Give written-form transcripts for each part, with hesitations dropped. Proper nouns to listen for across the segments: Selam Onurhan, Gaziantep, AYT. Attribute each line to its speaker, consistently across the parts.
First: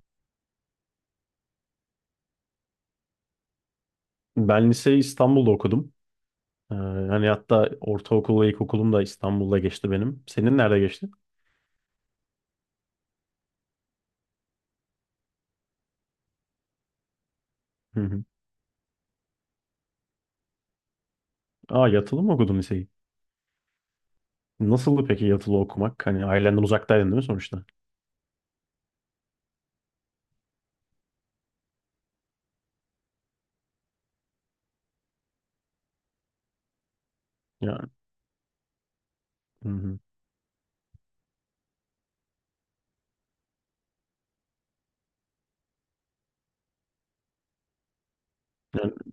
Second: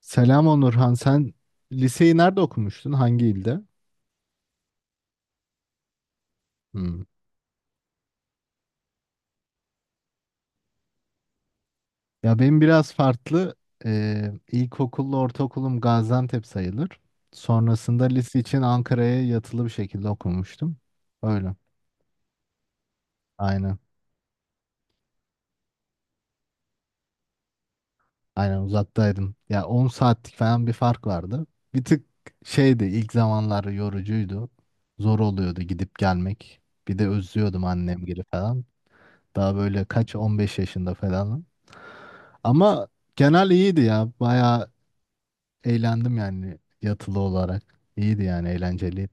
Speaker 1: Selam Onurhan. Sen liseyi nerede okumuştun? Hangi ilde?
Speaker 2: Ben liseyi İstanbul'da okudum.
Speaker 1: Hmm.
Speaker 2: Hani hatta ortaokul ve ilkokulum da İstanbul'da geçti benim. Senin nerede geçti?
Speaker 1: Ya benim biraz farklı. İlkokulla ortaokulum Gaziantep sayılır.
Speaker 2: Hı
Speaker 1: Sonrasında
Speaker 2: hı.
Speaker 1: lise için Ankara'ya yatılı bir şekilde okumuştum. Öyle.
Speaker 2: Aa, yatılı mı okudun liseyi?
Speaker 1: Aynen.
Speaker 2: Nasıldı peki yatılı okumak? Hani ailenden uzaktaydın değil mi sonuçta?
Speaker 1: Aynen uzaktaydım. Ya 10 saatlik falan bir fark vardı. Bir tık şeydi ilk zamanlar yorucuydu. Zor oluyordu gidip gelmek. Bir de özlüyordum
Speaker 2: Yani,
Speaker 1: annemgili falan. Daha
Speaker 2: hı
Speaker 1: böyle
Speaker 2: hı.
Speaker 1: kaç 15 yaşında falan. Ama genel iyiydi ya. Bayağı eğlendim yani yatılı olarak. İyiydi yani
Speaker 2: Yani
Speaker 1: eğlenceliydi.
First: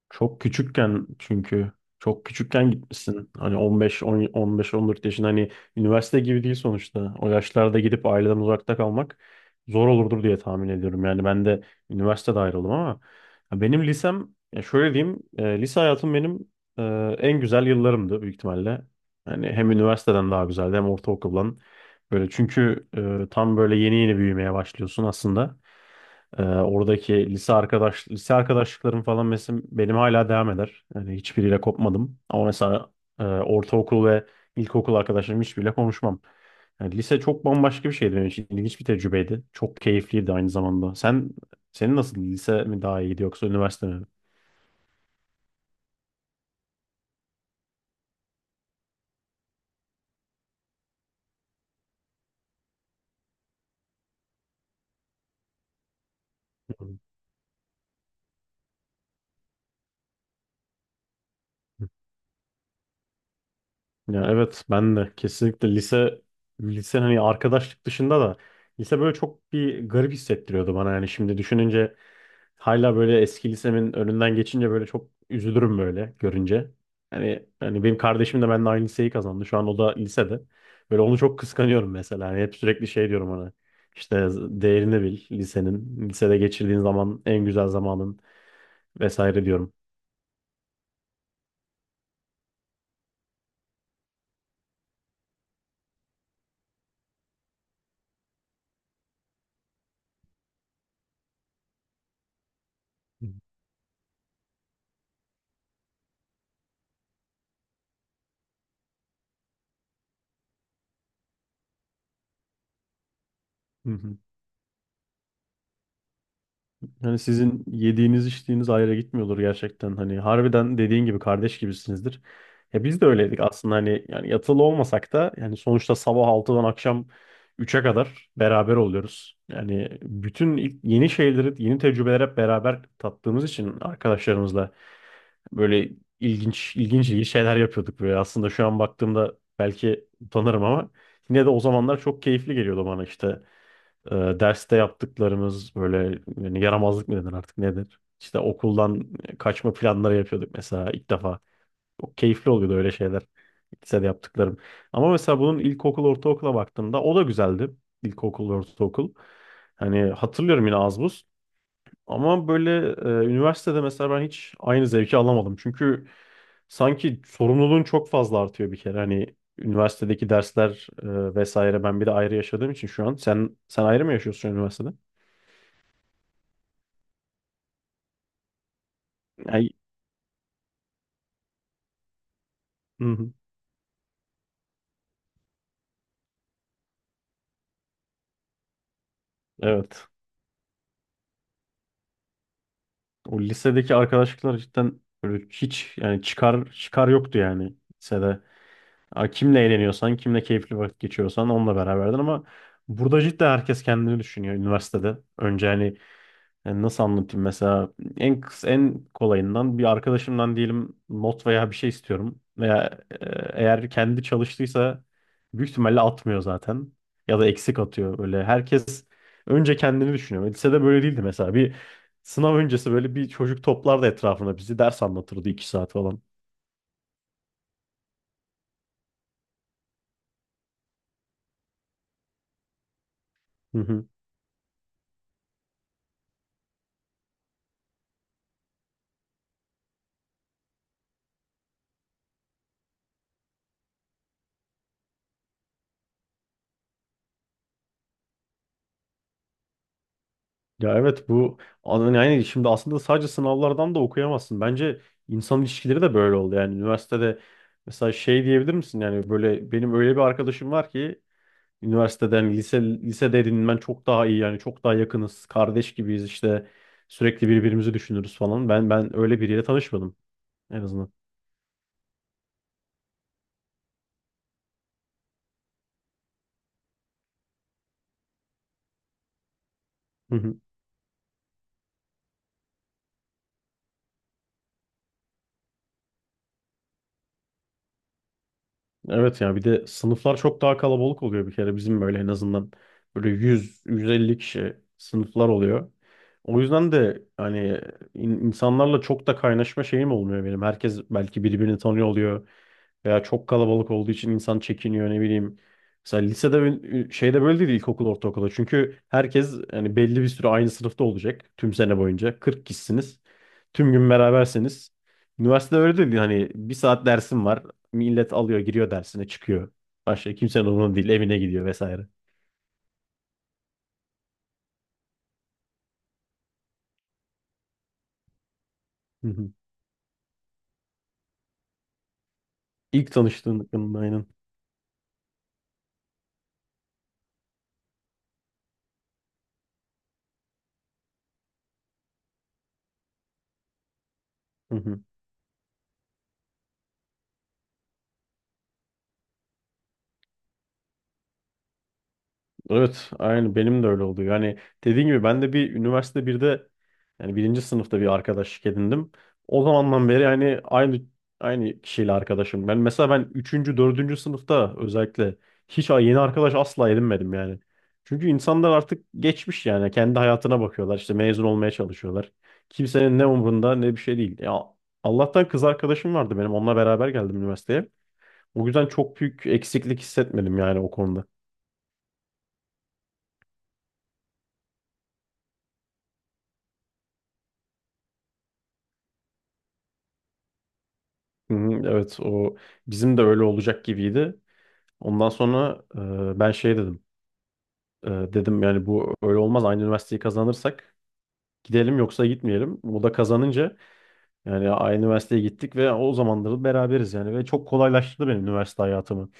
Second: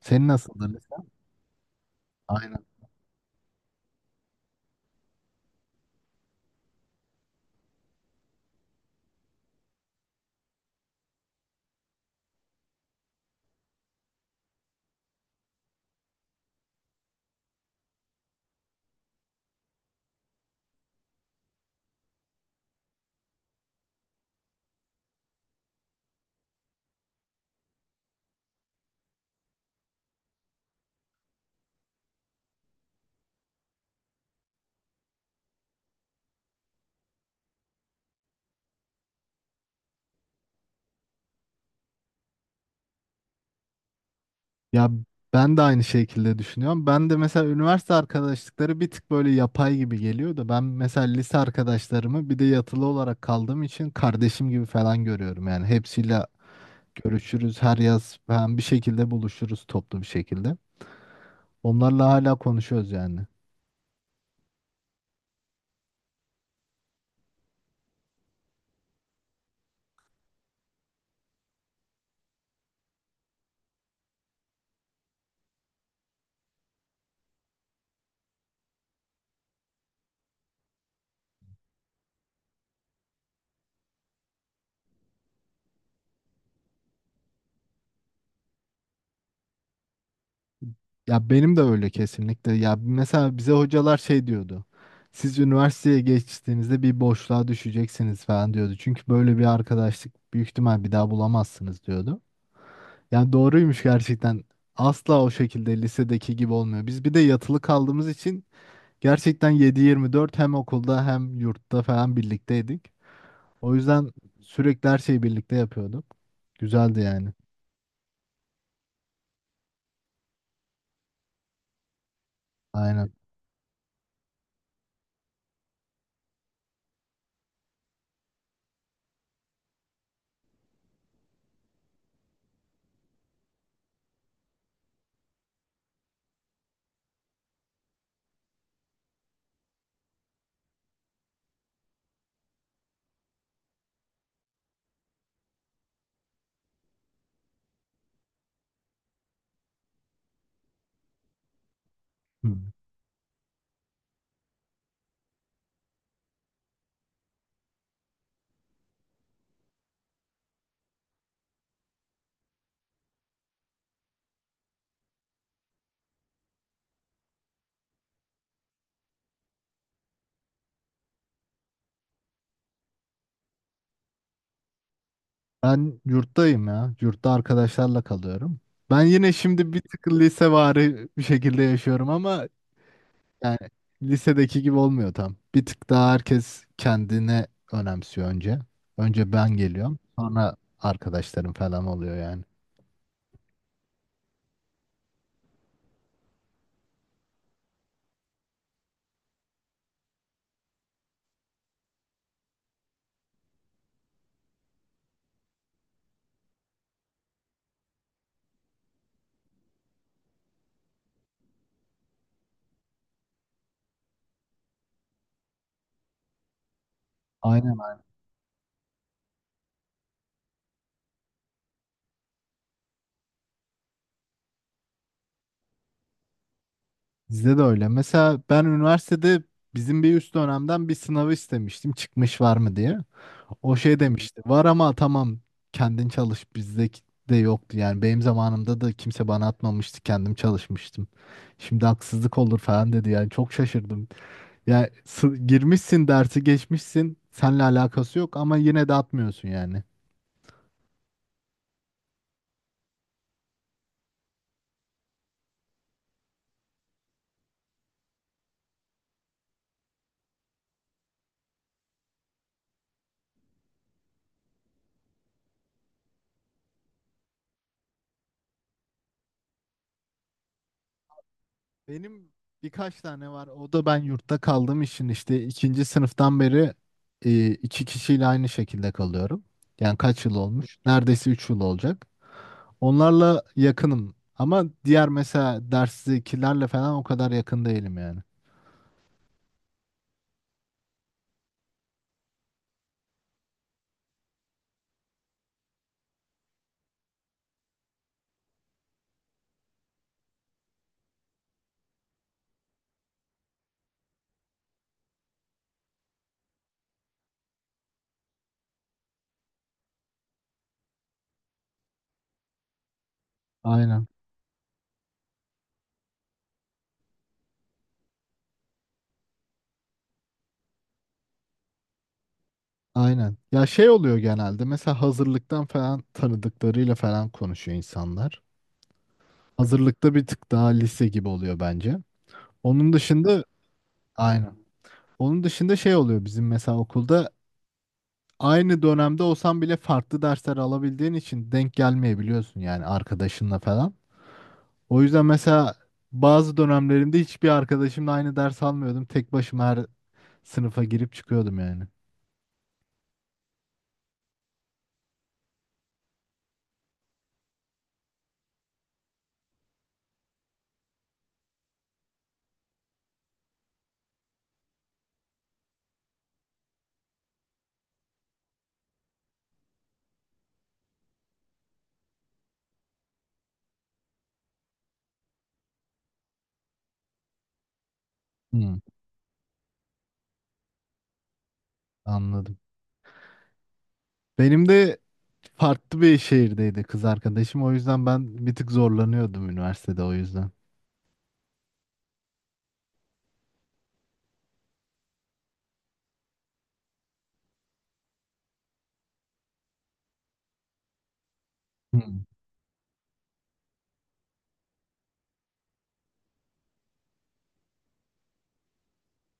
Speaker 1: Senin
Speaker 2: çok
Speaker 1: nasıldı
Speaker 2: küçükken,
Speaker 1: lise?
Speaker 2: çünkü çok
Speaker 1: Aynen.
Speaker 2: küçükken gitmişsin. Hani 15 10 15 14 yaşında, hani üniversite gibi değil sonuçta. O yaşlarda gidip aileden uzakta kalmak zor olurdur diye tahmin ediyorum. Yani ben de üniversitede ayrıldım, ama ya benim lisem, ya şöyle diyeyim, lise hayatım benim en güzel yıllarımdı büyük ihtimalle. Yani hem üniversiteden daha güzeldi, hem ortaokuldan. Böyle çünkü tam böyle yeni yeni büyümeye başlıyorsun aslında. Oradaki lise arkadaşlıklarım falan mesela benim hala devam eder. Yani hiçbiriyle kopmadım. Ama mesela ortaokul ve ilkokul arkadaşlarım, hiçbiriyle konuşmam. Yani lise çok bambaşka bir şeydi benim için. İlginç bir tecrübeydi. Çok keyifliydi aynı zamanda. Senin nasıl, lise mi daha iyiydi yoksa üniversite mi?
Speaker 1: Ya ben de aynı şekilde düşünüyorum. Ben de mesela üniversite arkadaşlıkları bir tık böyle yapay gibi geliyor da ben mesela lise arkadaşlarımı bir de yatılı olarak kaldığım için kardeşim gibi falan görüyorum. Yani hepsiyle görüşürüz her yaz ben bir şekilde buluşuruz toplu bir şekilde. Onlarla hala konuşuyoruz yani.
Speaker 2: Ya evet, ben de kesinlikle lise, hani arkadaşlık dışında da lise böyle çok bir garip hissettiriyordu bana, yani şimdi düşününce. Hala böyle eski lisemin önünden geçince böyle çok üzülürüm böyle görünce. Hani benim kardeşim de benimle aynı liseyi kazandı. Şu an o da lisede. Böyle onu çok kıskanıyorum mesela. Hani hep sürekli şey diyorum ona. İşte değerini bil lisenin. Lisede geçirdiğin zaman en güzel zamanın, vesaire diyorum.
Speaker 1: Ya benim de öyle kesinlikle. Ya mesela bize hocalar şey diyordu. Siz üniversiteye geçtiğinizde bir boşluğa düşeceksiniz falan diyordu. Çünkü böyle bir arkadaşlık büyük ihtimal bir daha bulamazsınız diyordu. Yani doğruymuş gerçekten. Asla o şekilde lisedeki gibi olmuyor. Biz bir de yatılı kaldığımız için gerçekten 7-24 hem okulda hem yurtta falan birlikteydik. O
Speaker 2: Hı
Speaker 1: yüzden
Speaker 2: hı.
Speaker 1: sürekli her şeyi birlikte yapıyorduk. Güzeldi
Speaker 2: Hani
Speaker 1: yani.
Speaker 2: sizin yediğiniz içtiğiniz ayrı gitmiyordur gerçekten. Hani harbiden dediğin gibi kardeş gibisinizdir. Ya biz de
Speaker 1: Aynen.
Speaker 2: öyleydik aslında, hani yani yatılı olmasak da, yani sonuçta sabah 6'dan akşam 3'e kadar beraber oluyoruz. Yani bütün yeni şeyleri, yeni tecrübeler hep beraber tattığımız için arkadaşlarımızla böyle ilginç ilginç şeyler yapıyorduk böyle. Aslında şu an baktığımda belki utanırım ama, yine de o zamanlar çok keyifli geliyordu bana, işte e, derste yaptıklarımız, böyle yani yaramazlık mı denir artık nedir? İşte okuldan kaçma planları yapıyorduk mesela ilk defa. Çok keyifli
Speaker 1: Hı.
Speaker 2: oluyordu öyle şeyler. Lisede yaptıklarım. Ama mesela bunun, ilkokul, ortaokula baktığımda o da güzeldi. İlkokul, ortaokul. Hani hatırlıyorum yine az buz. Ama böyle üniversitede mesela ben hiç aynı zevki alamadım. Çünkü sanki sorumluluğun çok fazla artıyor bir kere. Hani üniversitedeki dersler vesaire, ben bir de ayrı yaşadığım için şu an. Sen ayrı mı yaşıyorsun üniversitede?
Speaker 1: Ben yurttayım ya. Yurtta arkadaşlarla kalıyorum. Ben yine
Speaker 2: Yani,
Speaker 1: şimdi bir tık lisevari bir şekilde yaşıyorum ama
Speaker 2: hı hı.
Speaker 1: yani lisedeki gibi olmuyor tam. Bir tık daha herkes kendine önemsiyor önce. Önce ben geliyorum.
Speaker 2: Evet.
Speaker 1: Sonra arkadaşlarım falan oluyor yani.
Speaker 2: O lisedeki arkadaşlıklar cidden böyle hiç, yani çıkar çıkar yoktu yani lisede. Ya, kimle eğleniyorsan, kimle keyifli vakit geçiriyorsan onunla beraberdin, ama burada cidden herkes kendini düşünüyor üniversitede. Önce hani, yani nasıl anlatayım mesela, en en kolayından, bir arkadaşımdan diyelim not veya bir şey istiyorum, veya eğer kendi çalıştıysa büyük ihtimalle atmıyor zaten, ya da
Speaker 1: Aynen.
Speaker 2: eksik
Speaker 1: aynen.
Speaker 2: atıyor, böyle herkes önce kendini düşünüyor. Lisede böyle değildi mesela, bir sınav öncesi böyle bir çocuk toplardı etrafına bizi, ders anlatırdı 2 saat falan.
Speaker 1: Bizde de öyle. Mesela ben üniversitede bizim bir üst dönemden bir sınavı istemiştim. Çıkmış var mı diye. O
Speaker 2: Hı
Speaker 1: şey
Speaker 2: hı.
Speaker 1: demişti. Var ama tamam kendin çalış bizde de yoktu. Yani benim zamanımda da kimse bana atmamıştı. Kendim çalışmıştım. Şimdi haksızlık olur falan dedi. Yani çok şaşırdım. Girmişsin dersi geçmişsin. Seninle alakası yok ama yine de atmıyorsun yani.
Speaker 2: Ya evet, bu yani şimdi aslında sadece sınavlardan da okuyamazsın. Bence insan ilişkileri de böyle oldu. Yani üniversitede mesela şey diyebilir misin? Yani böyle benim öyle bir arkadaşım var ki üniversiteden, lisede edinmen çok daha iyi, yani çok daha yakınız. Kardeş gibiyiz işte, sürekli birbirimizi düşünürüz falan. Ben öyle biriyle tanışmadım en azından.
Speaker 1: Benim birkaç tane var. O da ben yurtta kaldığım için işte ikinci sınıftan beri iki kişiyle aynı şekilde kalıyorum. Yani kaç yıl olmuş? Neredeyse üç yıl olacak. Onlarla yakınım. Ama diğer mesela derstekilerle falan o kadar yakın değilim yani.
Speaker 2: Evet ya, bir de sınıflar çok daha kalabalık oluyor bir kere, bizim böyle en azından böyle yüz yüz elli kişi sınıflar oluyor. O yüzden de hani insanlarla çok da kaynaşma şeyim olmuyor benim. Herkes belki birbirini tanıyor oluyor. Veya çok kalabalık olduğu için insan çekiniyor ne bileyim. Mesela lisede şeyde böyle değil, ilkokul ortaokulda. Çünkü herkes yani belli bir süre aynı sınıfta olacak tüm sene boyunca. 40 kişisiniz. Tüm
Speaker 1: Aynen.
Speaker 2: gün beraberseniz. Üniversitede öyle değil. Hani bir saat dersim var. Millet alıyor, giriyor dersine, çıkıyor. Başka kimsenin umurunda değil, evine gidiyor vesaire.
Speaker 1: Aynen. Ya şey oluyor genelde mesela hazırlıktan falan tanıdıklarıyla falan konuşuyor insanlar.
Speaker 2: Hı hı.
Speaker 1: Hazırlıkta bir tık daha lise gibi oluyor bence. Onun
Speaker 2: İlk
Speaker 1: dışında
Speaker 2: tanıştığın, aynen.
Speaker 1: aynen. Onun dışında şey oluyor bizim mesela okulda aynı dönemde olsan bile farklı dersler alabildiğin için denk gelmeyebiliyorsun yani arkadaşınla falan.
Speaker 2: Hı hı.
Speaker 1: O yüzden mesela bazı dönemlerimde hiçbir arkadaşımla aynı ders almıyordum. Tek başıma her sınıfa girip çıkıyordum yani.
Speaker 2: Evet, aynı benim de öyle oldu. Yani dediğim gibi ben de bir üniversite, birde yani birinci sınıfta bir arkadaşlık edindim. O zamandan beri yani aynı kişiyle arkadaşım. Ben mesela ben üçüncü, dördüncü sınıfta özellikle hiç yeni arkadaş asla edinmedim yani. Çünkü insanlar artık geçmiş, yani kendi hayatına bakıyorlar, işte mezun olmaya çalışıyorlar. Kimsenin ne umrunda, ne bir şey değil. Ya, Allah'tan kız arkadaşım vardı benim, onunla beraber geldim üniversiteye. O
Speaker 1: Hmm,
Speaker 2: yüzden çok büyük eksiklik hissetmedim yani o konuda.
Speaker 1: anladım. Benim de farklı bir şehirdeydi kız arkadaşım. O yüzden ben bir tık zorlanıyordum üniversitede o yüzden.
Speaker 2: Hı hı, evet, o bizim de öyle olacak gibiydi. Ondan sonra ben şey dedim. Dedim yani bu öyle olmaz. Aynı üniversiteyi kazanırsak gidelim, yoksa
Speaker 1: Hmm,
Speaker 2: gitmeyelim. O da kazanınca yani aynı üniversiteye gittik ve o zamanları beraberiz yani, ve çok kolaylaştırdı benim üniversite hayatımı.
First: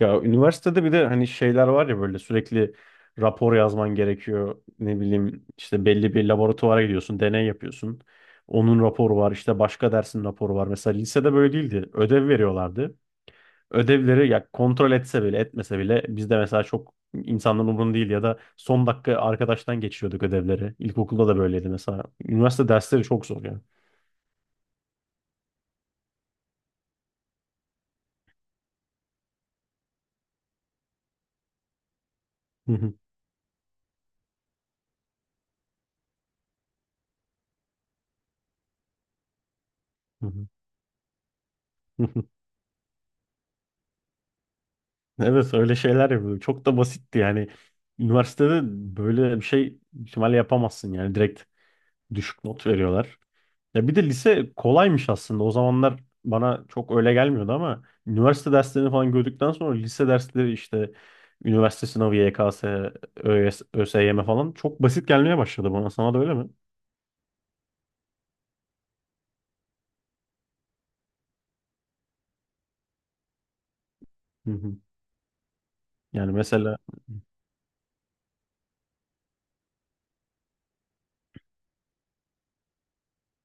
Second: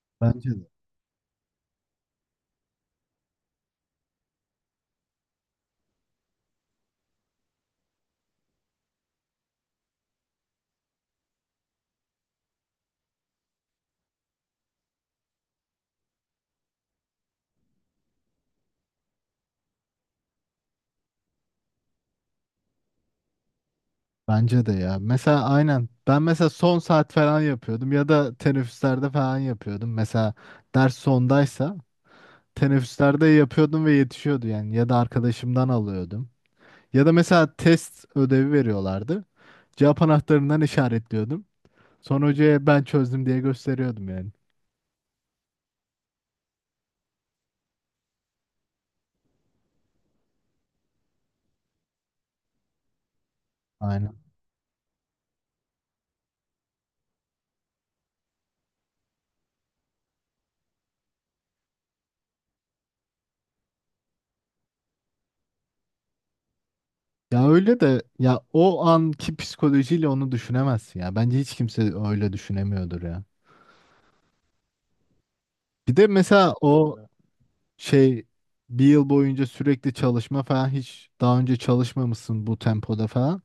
Speaker 2: Ya
Speaker 1: bence de.
Speaker 2: üniversitede bir de hani şeyler var ya, böyle sürekli rapor yazman gerekiyor. Ne bileyim işte belli bir laboratuvara gidiyorsun, deney yapıyorsun. Onun raporu var, işte başka dersin raporu var. Mesela lisede böyle değildi. Ödev veriyorlardı. Ödevleri ya kontrol etse bile etmese bile, bizde mesela çok insanların umurunda değil, ya da son dakika arkadaştan geçiyorduk ödevleri. İlkokulda da böyleydi mesela. Üniversite dersleri çok zor yani.
Speaker 1: Bence de ya. Mesela aynen. Ben mesela son saat falan yapıyordum ya da teneffüslerde falan yapıyordum. Mesela ders sondaysa
Speaker 2: Hı hı,
Speaker 1: teneffüslerde yapıyordum ve yetişiyordu yani. Ya da arkadaşımdan alıyordum. Ya da mesela test ödevi veriyorlardı. Cevap
Speaker 2: hı hı.
Speaker 1: anahtarından işaretliyordum.
Speaker 2: Hı hı.
Speaker 1: Sonra hocaya ben çözdüm diye gösteriyordum yani.
Speaker 2: Evet, öyle şeyler yapıyorduk. Çok da basitti yani. Üniversitede böyle bir şey ihtimalle yapamazsın yani. Direkt düşük not veriyorlar. Ya bir de
Speaker 1: Aynen.
Speaker 2: lise kolaymış aslında. O zamanlar bana çok öyle gelmiyordu ama üniversite derslerini falan gördükten sonra lise dersleri, işte üniversite sınavı, YKS, ÖS, ÖSYM falan çok basit gelmeye başladı bana. Sana da öyle mi?
Speaker 1: Ya öyle de ya o anki psikolojiyle onu düşünemezsin ya. Bence hiç kimse öyle düşünemiyordur ya.
Speaker 2: Hı hı.
Speaker 1: Bir de
Speaker 2: Yani
Speaker 1: mesela
Speaker 2: mesela
Speaker 1: o şey bir yıl boyunca sürekli çalışma falan hiç daha önce çalışmamışsın bu tempoda falan.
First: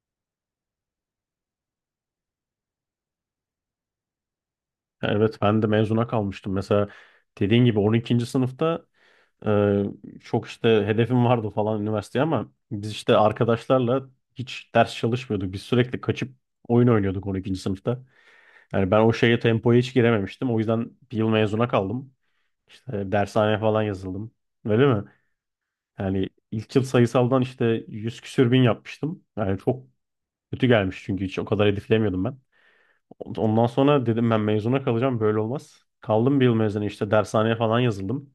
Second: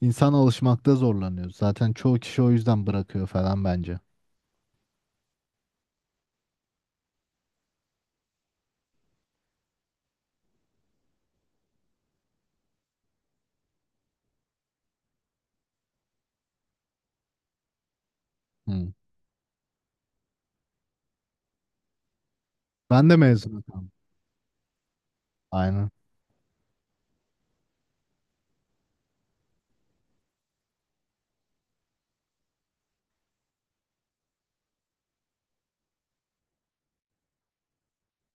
Speaker 1: İnsan alışmakta zorlanıyor. Zaten çoğu kişi o yüzden bırakıyor falan bence.
Speaker 2: evet, ben de mezuna kalmıştım. Mesela dediğin gibi 12. sınıfta e, çok işte hedefim vardı falan üniversiteye, ama biz işte arkadaşlarla hiç ders çalışmıyorduk. Biz sürekli kaçıp oyun oynuyorduk 12. sınıfta. Yani
Speaker 1: Hı.
Speaker 2: ben o şeye, tempoya hiç girememiştim. O yüzden bir yıl mezuna kaldım.
Speaker 1: Ben
Speaker 2: İşte
Speaker 1: de mezun
Speaker 2: dershaneye falan
Speaker 1: oldum.
Speaker 2: yazıldım. Öyle mi?
Speaker 1: Aynen.
Speaker 2: Yani ilk yıl sayısaldan işte 100 küsür bin yapmıştım. Yani çok kötü gelmiş çünkü hiç o kadar hedeflemiyordum ben. Ondan sonra dedim ben mezuna kalacağım, böyle olmaz. Kaldım bir yıl mezuna, işte dershaneye falan yazıldım.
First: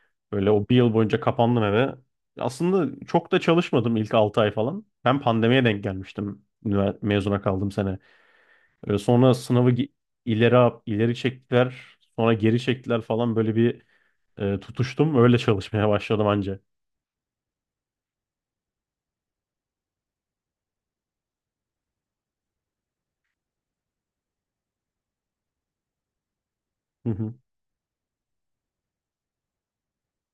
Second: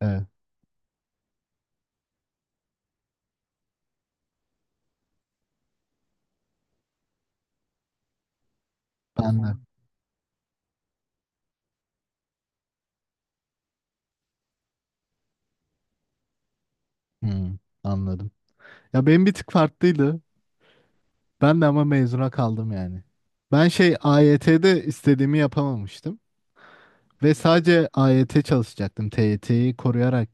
Speaker 1: Evet.
Speaker 2: Böyle o bir yıl boyunca kapandım eve. Aslında çok da çalışmadım ilk 6 ay falan. Ben pandemiye denk gelmiştim mezuna kaldığım sene. Sonra
Speaker 1: Ben de.
Speaker 2: sınavı ileri ileri çektiler, sonra geri çektiler falan, böyle bir tutuştum. Öyle çalışmaya başladım anca.
Speaker 1: Hmm, anladım. Ya benim bir tık farklıydı. Ben de ama mezuna kaldım yani. Ben şey AYT'de istediğimi yapamamıştım.
Speaker 2: Hı
Speaker 1: Ve
Speaker 2: hı,
Speaker 1: sadece AYT çalışacaktım. TYT'yi koruyarak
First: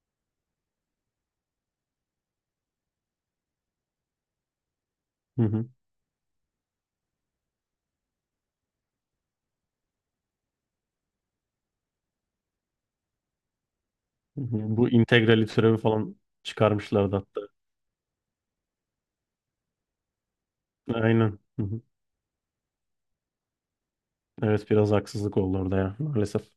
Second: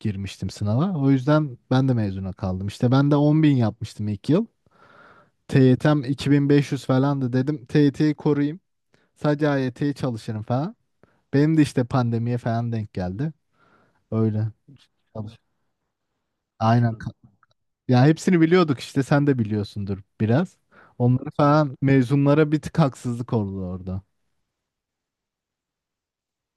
Speaker 1: girmiştim sınava. O yüzden ben de mezuna kaldım. İşte ben de 10 bin yapmıştım ilk yıl.
Speaker 2: hı hı,
Speaker 1: TYT'm 2500 falandı dedim. TYT'yi koruyayım. Sadece AYT'yi çalışırım falan. Benim de işte pandemiye falan denk geldi.
Speaker 2: hı
Speaker 1: Öyle.
Speaker 2: hı. Bu
Speaker 1: Çalış.
Speaker 2: integrali türevi falan
Speaker 1: Aynen.
Speaker 2: çıkarmışlardı hatta.
Speaker 1: Ya hepsini biliyorduk işte sen de biliyorsundur biraz. Onları
Speaker 2: Aynen. Hı
Speaker 1: falan
Speaker 2: hı.
Speaker 1: mezunlara bir tık haksızlık oldu orada.
Speaker 2: Evet biraz haksızlık oldu orada ya, maalesef.